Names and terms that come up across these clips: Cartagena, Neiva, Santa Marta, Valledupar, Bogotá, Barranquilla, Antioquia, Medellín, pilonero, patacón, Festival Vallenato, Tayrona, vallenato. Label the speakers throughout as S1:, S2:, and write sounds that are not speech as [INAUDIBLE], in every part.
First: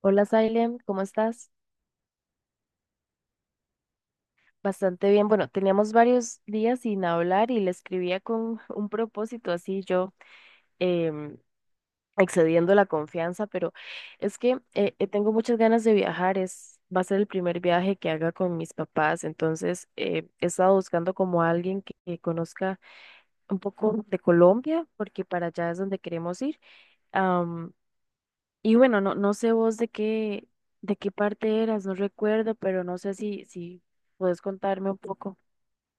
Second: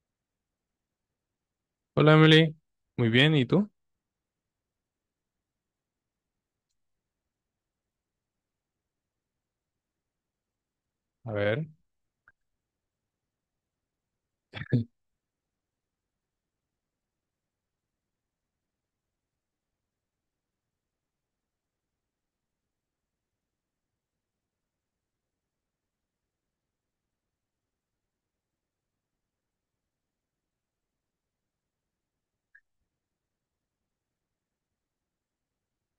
S1: Hola, Sailem, ¿cómo estás?
S2: Hola Emily, muy bien, ¿y tú?
S1: Bastante bien. Bueno, teníamos varios días sin hablar y le escribía con [LAUGHS] un propósito así yo
S2: A
S1: em,
S2: ver.
S1: excediendo la confianza, pero es que tengo muchas ganas de viajar. Es, va a ser el primer viaje que haga con mis papás, entonces he estado buscando como a alguien que conozca un poco de Colombia, porque para allá es donde queremos ir. Y bueno, no sé vos de qué parte eras, no recuerdo, pero no sé si, si puedes contarme un poco.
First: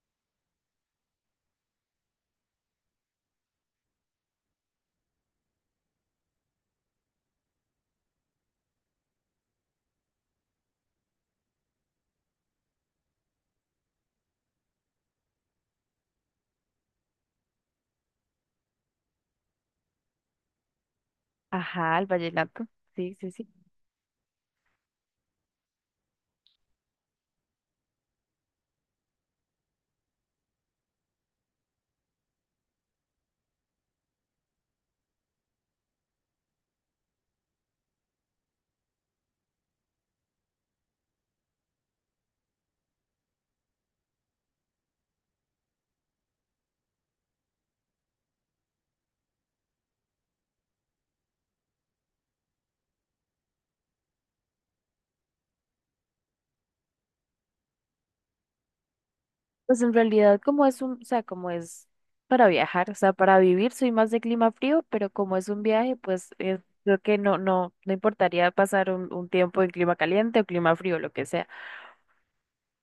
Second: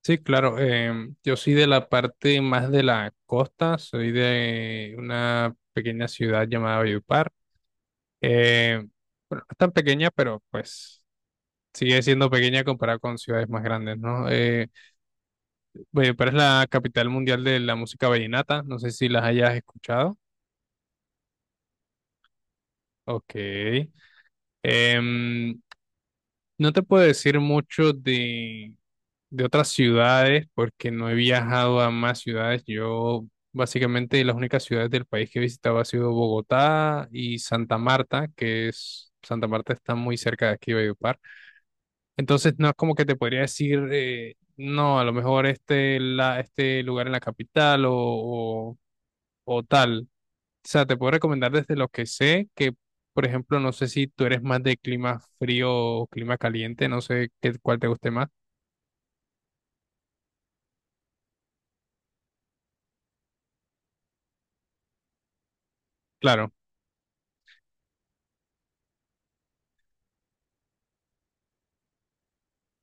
S2: Sí, claro, yo soy de la parte más de la costa, soy de una pequeña ciudad llamada Valledupar. Eh, bueno, no es tan pequeña, pero pues sigue siendo pequeña comparada con ciudades más grandes, ¿no? Valledupar es la capital mundial de la música vallenata, no sé si las hayas escuchado.
S1: Ajá, el vallenato. Sí, sí,
S2: Ok.
S1: sí.
S2: Em, no te puedo decir mucho de otras ciudades porque no he viajado a más ciudades. Yo básicamente las únicas ciudades del país que he visitado ha sido Bogotá y Santa Marta, que es Santa Marta está muy cerca de aquí, Valledupar. Entonces no es como que te podría decir, no, a lo mejor este, este lugar en la capital o tal. O sea, te puedo recomendar desde lo que sé que... Por ejemplo, no sé si tú eres más de clima frío o clima caliente, no sé qué, cuál te guste más.
S1: Pues en realidad como es un, o sea, como es para viajar, o sea, para vivir soy más de clima frío, pero como es un viaje, pues
S2: Claro.
S1: creo que no, no, no importaría pasar un tiempo en clima caliente o clima frío, lo que sea.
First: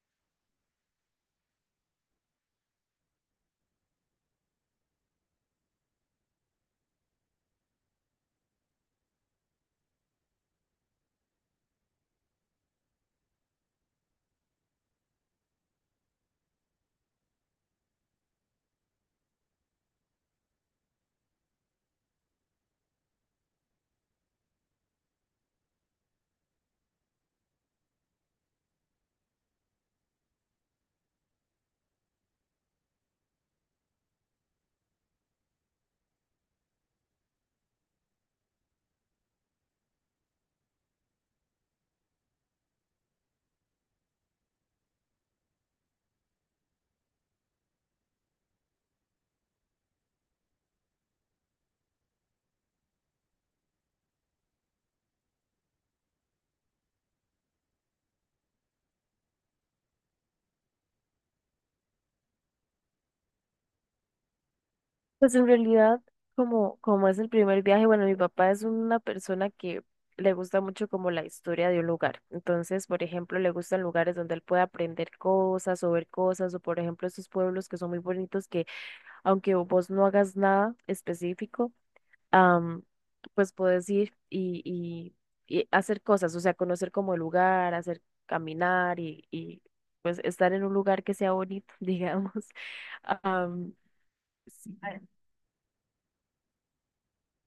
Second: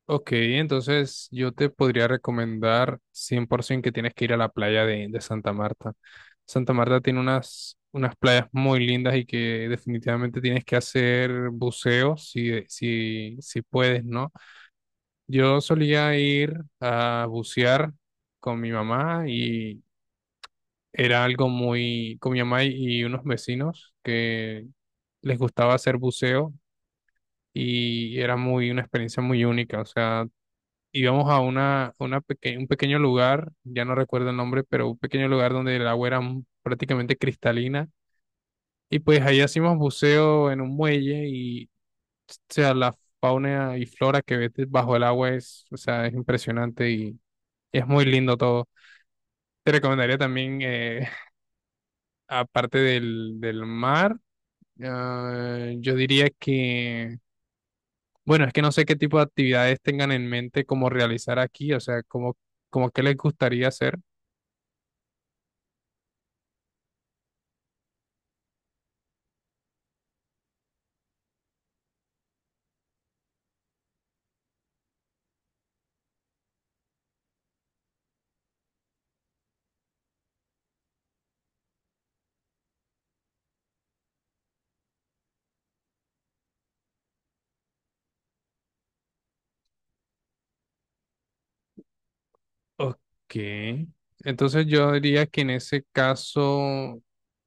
S2: Ok, entonces yo te podría recomendar 100% que tienes que ir a la playa de Santa Marta. Santa Marta tiene unas playas muy lindas y que definitivamente tienes que hacer buceo si puedes, ¿no? Yo solía ir a bucear con mi mamá y era algo muy, con mi mamá y unos vecinos que les gustaba hacer buceo y era muy, una experiencia muy única, o sea, íbamos a una un pequeño lugar, ya no recuerdo el nombre, pero un pequeño lugar donde el agua era prácticamente cristalina. Y pues ahí hacíamos buceo en un muelle y, o sea, la fauna y flora que ves bajo el agua es, o sea, es impresionante y es muy lindo todo. Te recomendaría también, [LAUGHS] aparte del mar, ah, yo diría que, bueno, es que no sé qué tipo de actividades tengan en mente como realizar aquí, o sea, como, como qué les gustaría hacer.
S1: Pues en realidad, como es el primer viaje, bueno, mi papá es una persona que le gusta mucho como la historia de un lugar. Entonces, por ejemplo, le gustan lugares donde él puede aprender cosas o ver cosas, o por ejemplo, esos pueblos que son muy bonitos que aunque vos no hagas nada específico, am, pues puedes ir y, y hacer cosas, o sea, conocer como el lugar, hacer caminar y pues estar en un lugar que sea bonito, [LAUGHS] digamos.
S2: Ok.
S1: Am,
S2: Entonces
S1: Sí.
S2: yo diría que en ese caso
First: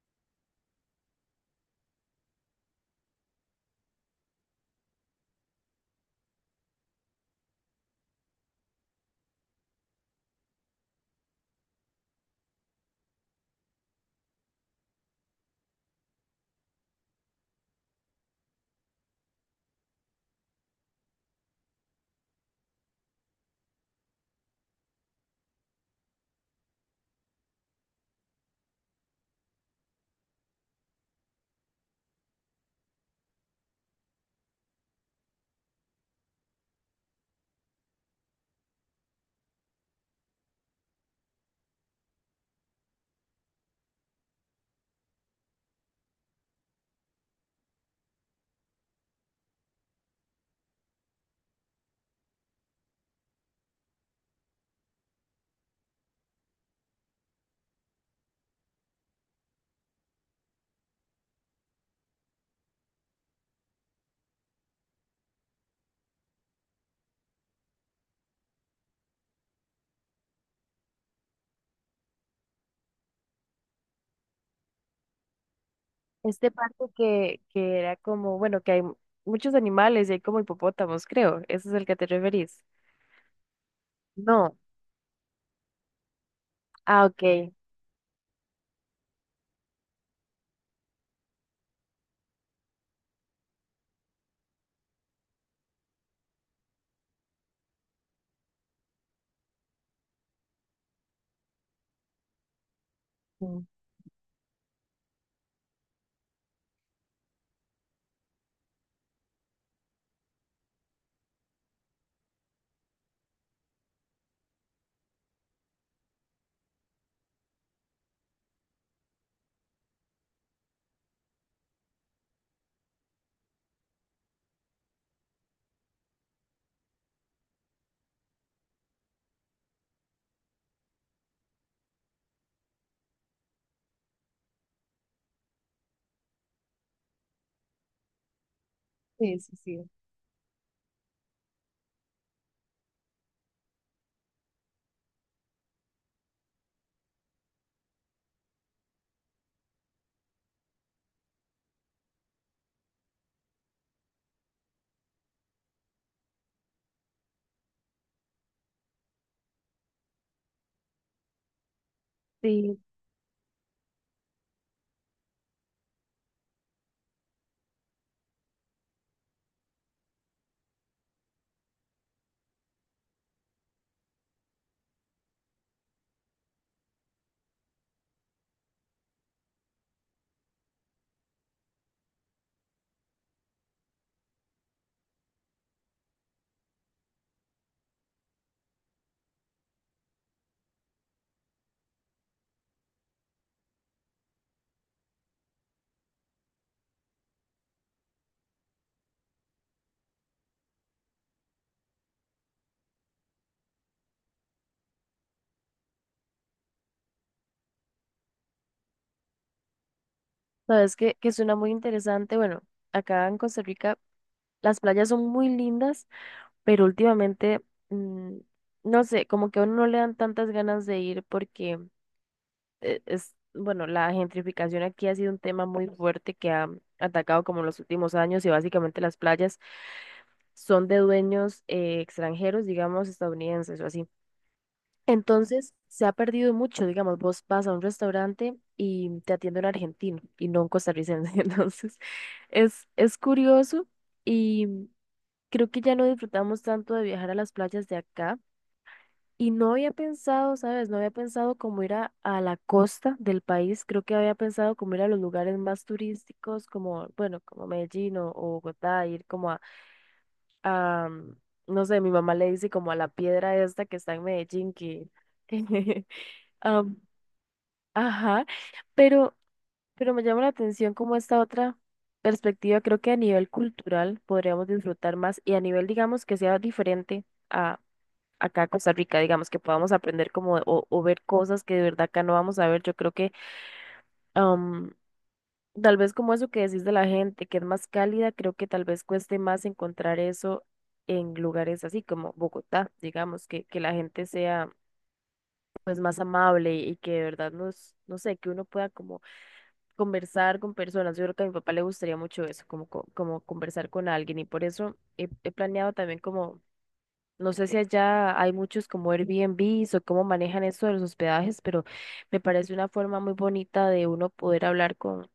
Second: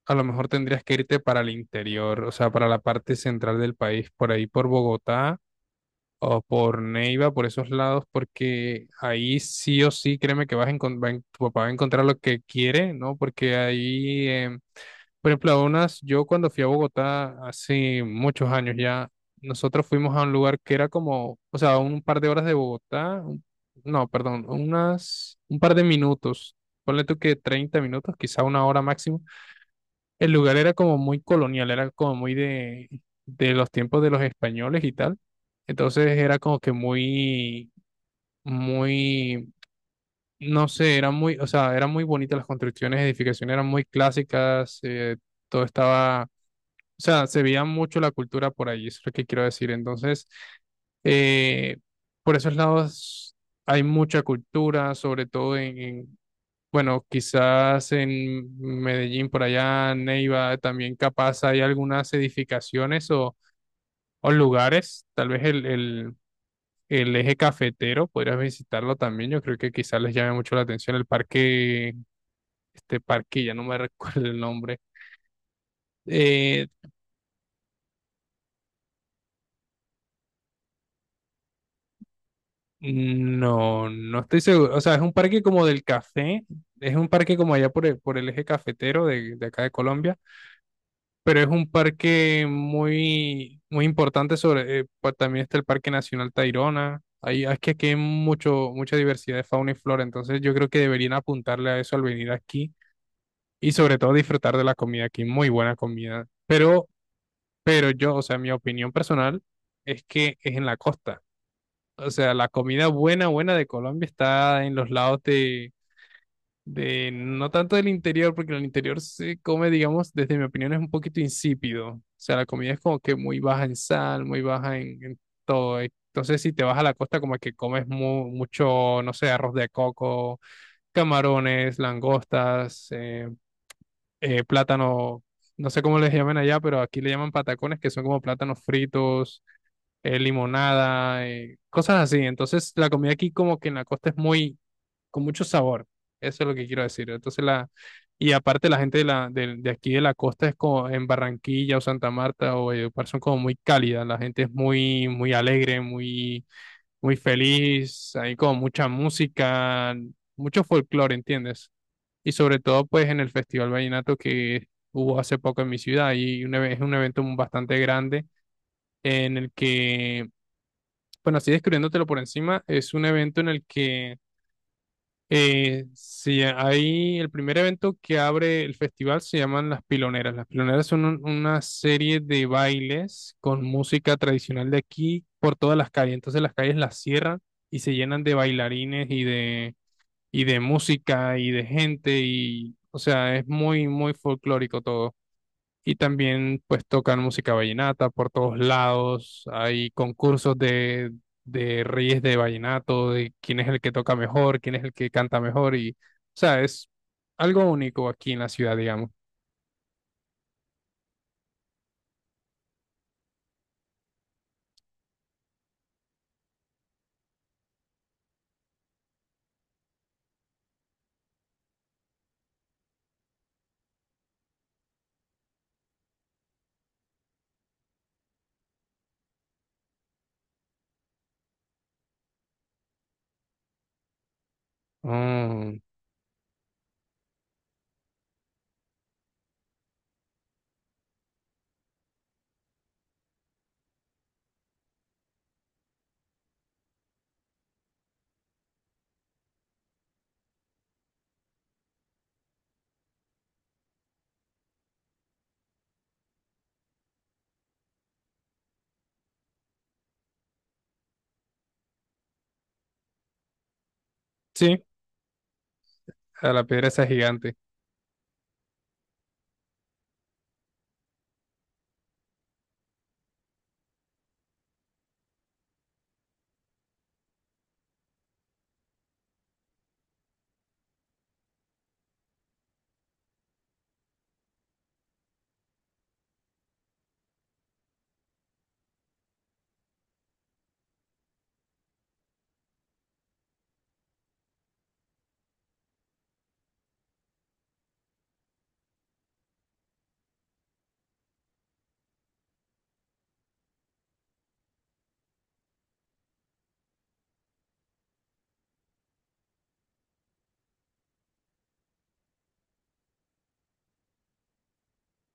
S2: a lo mejor tendrías que irte para el interior, o sea, para la parte central del país, por ahí por Bogotá o por Neiva, por esos lados, porque ahí sí o sí, créeme que vas a tu papá va a encontrar lo que quiere, ¿no? Porque ahí por ejemplo, unas, yo cuando fui a Bogotá hace muchos años ya, nosotros fuimos a un lugar que era como, o sea, un par de horas de Bogotá, no, perdón, unas, un par de minutos, ponle tú que 30 minutos, quizá una hora máximo. El lugar era como muy colonial, era como muy de los tiempos de los españoles y tal. Entonces era como que muy, muy, no sé, era muy, o sea, eran muy bonitas las construcciones, edificaciones eran muy clásicas, todo estaba o sea, se veía mucho la cultura por ahí, eso es lo que quiero decir. Entonces, eh, por esos lados hay mucha cultura, sobre todo bueno, quizás en Medellín, por allá, Neiva, también capaz hay algunas edificaciones o lugares, tal vez el eje cafetero, podrías visitarlo también, yo creo que quizás les llame mucho la atención el parque, este parque, ya no me [LAUGHS] recuerdo el nombre.
S1: Este
S2: Eh,
S1: parque que era como, bueno, que hay muchos animales y hay como hipopótamos, creo. ¿Ese es el que te referís?
S2: No, no estoy
S1: No.
S2: seguro. O sea, es un parque como del café. Es
S1: Ah,
S2: un parque
S1: ok.
S2: como allá por por el eje cafetero de acá de Colombia. Pero es un parque muy, muy importante sobre... también está el Parque Nacional Tayrona. Ahí, es que aquí hay mucho, mucha diversidad de fauna y flora. Entonces yo creo que deberían apuntarle a eso al venir aquí.
S1: Mm.
S2: Y sobre todo disfrutar de la comida aquí. Muy buena comida. Pero yo, o sea, mi opinión personal es que es en la costa. O sea, la comida buena, buena de Colombia está en los lados no tanto del interior, porque en el interior se come, digamos, desde mi opinión, es un poquito insípido. O sea, la comida es como que muy baja en sal, muy baja en todo. Entonces, si te vas a la costa, como que comes mucho, no sé, arroz de coco, camarones, langostas, plátano, no sé cómo les llaman allá, pero aquí le llaman patacones, que son como plátanos
S1: Sí,
S2: fritos
S1: sí, sí.
S2: limonada, cosas así. Entonces, la comida aquí como que en la costa es muy, con mucho sabor. Eso es lo que quiero decir. Entonces, la, y aparte la gente de aquí de la costa es como en Barranquilla o Santa Marta o Valledupar son como muy cálida. La gente es muy, muy alegre, muy, muy feliz. Hay como mucha música, mucho folclore, ¿entiendes? Y sobre
S1: Sí,
S2: todo, pues, en el Festival Vallenato que hubo hace poco en mi ciudad es un evento bastante grande en el que bueno, así describiéndotelo por encima, es un evento en el que si hay el primer evento que abre el festival se llaman las piloneras. Las piloneras son una serie de bailes con música tradicional de aquí por todas las calles. Entonces las calles las cierran y se llenan de bailarines y de música y de gente y o sea, es muy muy folclórico todo y también pues tocan música vallenata por todos lados, hay concursos de reyes de vallenato, de quién es el que toca mejor, quién es el que canta mejor y, o sea, es algo único aquí en la ciudad, digamos.
S1: sabes que suena muy interesante. Bueno, acá en Costa Rica las playas son muy lindas, pero últimamente, mm, no sé, como que a uno no le dan tantas ganas de ir porque es, bueno, la gentrificación aquí ha sido un tema muy fuerte que ha atacado como en los últimos años y básicamente las playas. Son de dueños extranjeros, digamos, estadounidenses o así. Entonces,
S2: Mm,
S1: se ha perdido mucho, digamos, vos vas a un restaurante y te atiende un argentino y no un costarricense. [LAUGHS] Entonces, es curioso y creo que ya no disfrutamos tanto de viajar a las playas de acá. Y no había pensado, ¿sabes? No había pensado como ir a la costa del país. Creo que había pensado como ir a los lugares más turísticos, como, bueno, como Medellín o Bogotá, ir como a am, no sé, mi mamá le dice como a la piedra esta que está en Medellín
S2: sí,
S1: que... [LAUGHS]
S2: a la piedra
S1: am,
S2: esa gigante,
S1: ajá, pero, pero me llama la atención como esta otra perspectiva, creo que a nivel cultural podríamos disfrutar más y a nivel, digamos, que sea diferente a acá a Costa Rica, digamos, que podamos aprender como o ver cosas que de verdad acá no vamos a ver. Yo creo que... Tal vez como eso que decís de la gente, que es más cálida, creo que tal vez cueste más encontrar eso en lugares así como Bogotá, digamos, que la gente sea pues más amable y que de verdad nos, no sé, que uno pueda como conversar con personas. Yo creo que a mi papá le gustaría mucho eso, como, como conversar con alguien y por eso he planeado también como, no sé si allá hay muchos como Airbnbs o cómo manejan eso de los hospedajes, pero me parece una forma muy bonita de uno poder hablar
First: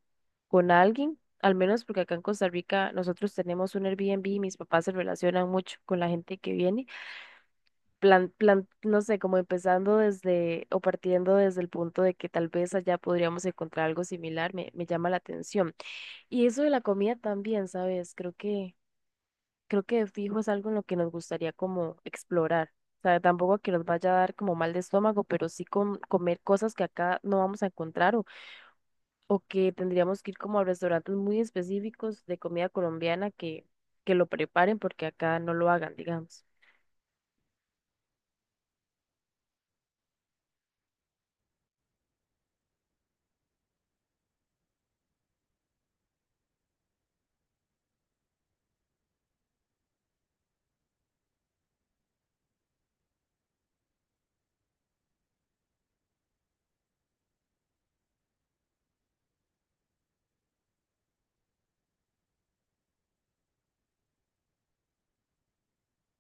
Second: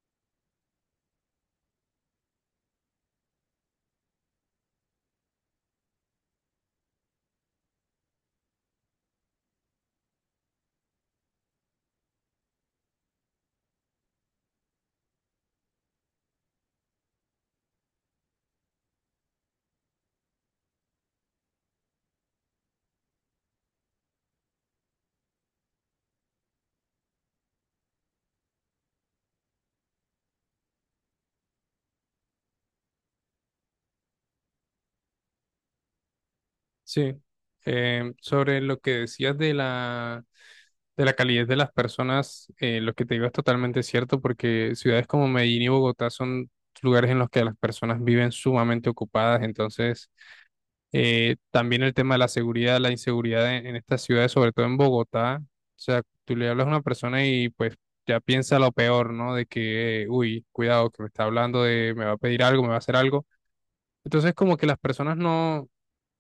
S1: con alguien, al menos porque acá en Costa Rica nosotros tenemos un Airbnb y mis papás se relacionan mucho con la gente que viene, plan, plan, no sé, como empezando desde o partiendo desde el punto de que tal vez allá podríamos encontrar algo similar, me llama la atención. Y eso de la comida también, ¿sabes? Creo que de fijo es algo en lo que nos gustaría como explorar. O sea, tampoco que nos vaya a dar como mal de estómago, pero sí comer cosas que acá no vamos a encontrar o que tendríamos que ir como a restaurantes muy específicos de comida colombiana que lo preparen porque acá no lo hagan, digamos.
S2: sí. Sobre lo que decías de la... De la calidez de las personas, lo que te digo es totalmente cierto, porque ciudades como Medellín y Bogotá son lugares en los que las personas viven sumamente ocupadas, entonces también el tema de la seguridad, la inseguridad en estas ciudades, sobre todo en Bogotá. O sea, tú le hablas a una persona y pues ya piensa lo peor, ¿no? De que, uy, cuidado, que me está hablando de, me va a pedir algo, me va a hacer algo. Entonces, como que las personas no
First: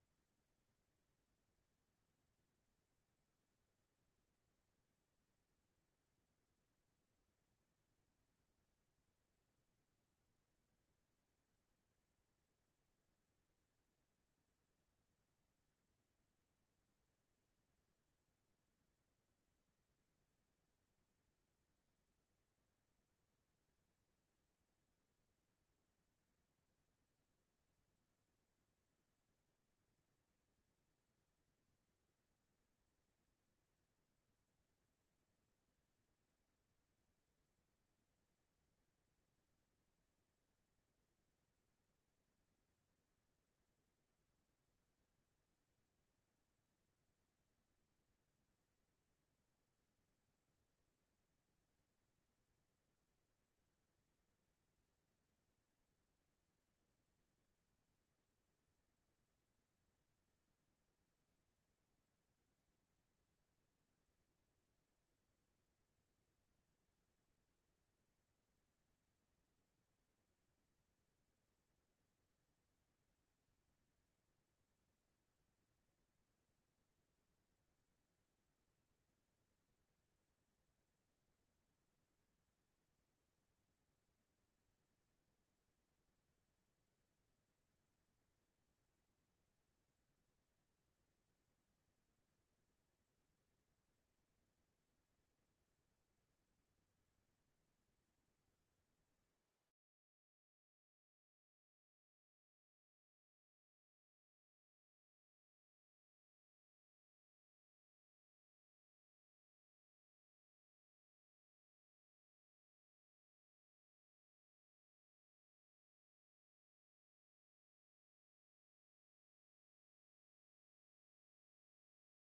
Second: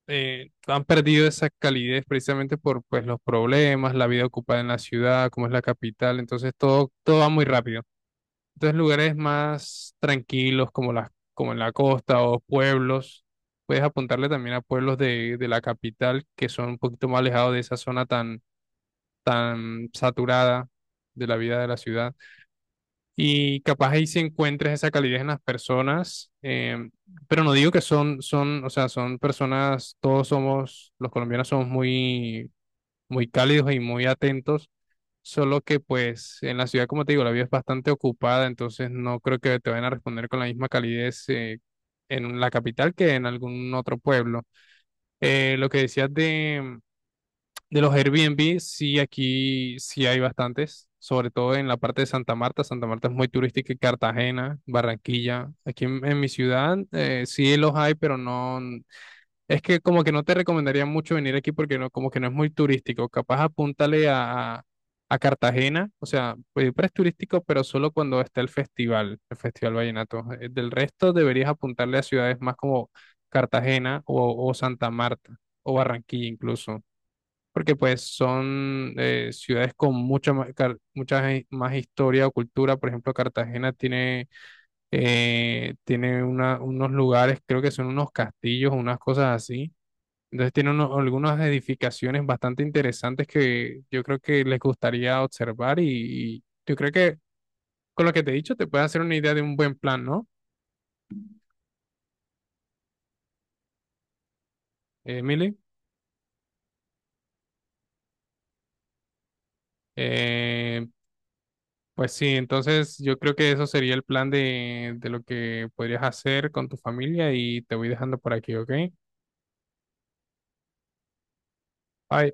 S2: han perdido esa calidez precisamente por pues los problemas, la vida ocupada en la ciudad, como es la capital. Entonces, todo, todo va muy rápido. Entonces, lugares más tranquilos como las, como en la costa o pueblos, puedes apuntarle también a pueblos de la capital que son un poquito más alejados de esa zona tan, tan saturada de la vida de la ciudad. Y capaz ahí sí encuentres esa calidez en las personas, pero no digo que son, son, o sea, son personas, todos somos, los colombianos somos muy, muy cálidos y muy atentos. Solo que pues en la ciudad, como te digo, la vida es bastante ocupada, entonces no creo que te vayan a responder con la misma calidez en la capital que en algún otro pueblo. Lo que decías de los Airbnb, sí, aquí sí hay bastantes, sobre todo en la parte de Santa Marta. Santa Marta es muy turística y Cartagena, Barranquilla. Aquí en mi ciudad sí los hay, pero no. Es que como que no te recomendaría mucho venir aquí porque no, como que no es muy turístico. Capaz apúntale a Cartagena, o sea, pues es turístico, pero solo cuando está el Festival Vallenato. Del resto deberías apuntarle a ciudades más como Cartagena o Santa Marta o Barranquilla incluso, porque pues son ciudades con mucha más, mucha más historia o cultura. Por ejemplo, Cartagena tiene, tiene unos lugares, creo que son unos castillos o unas cosas así, entonces tiene algunas edificaciones bastante interesantes que yo creo que les gustaría observar y yo creo que con lo que te he dicho te puede hacer una idea de un buen plan, ¿no, Emily? Eh, pues sí, entonces yo creo que eso sería el plan de lo que podrías hacer con tu familia y te voy dejando por aquí, ¿ok? Bye.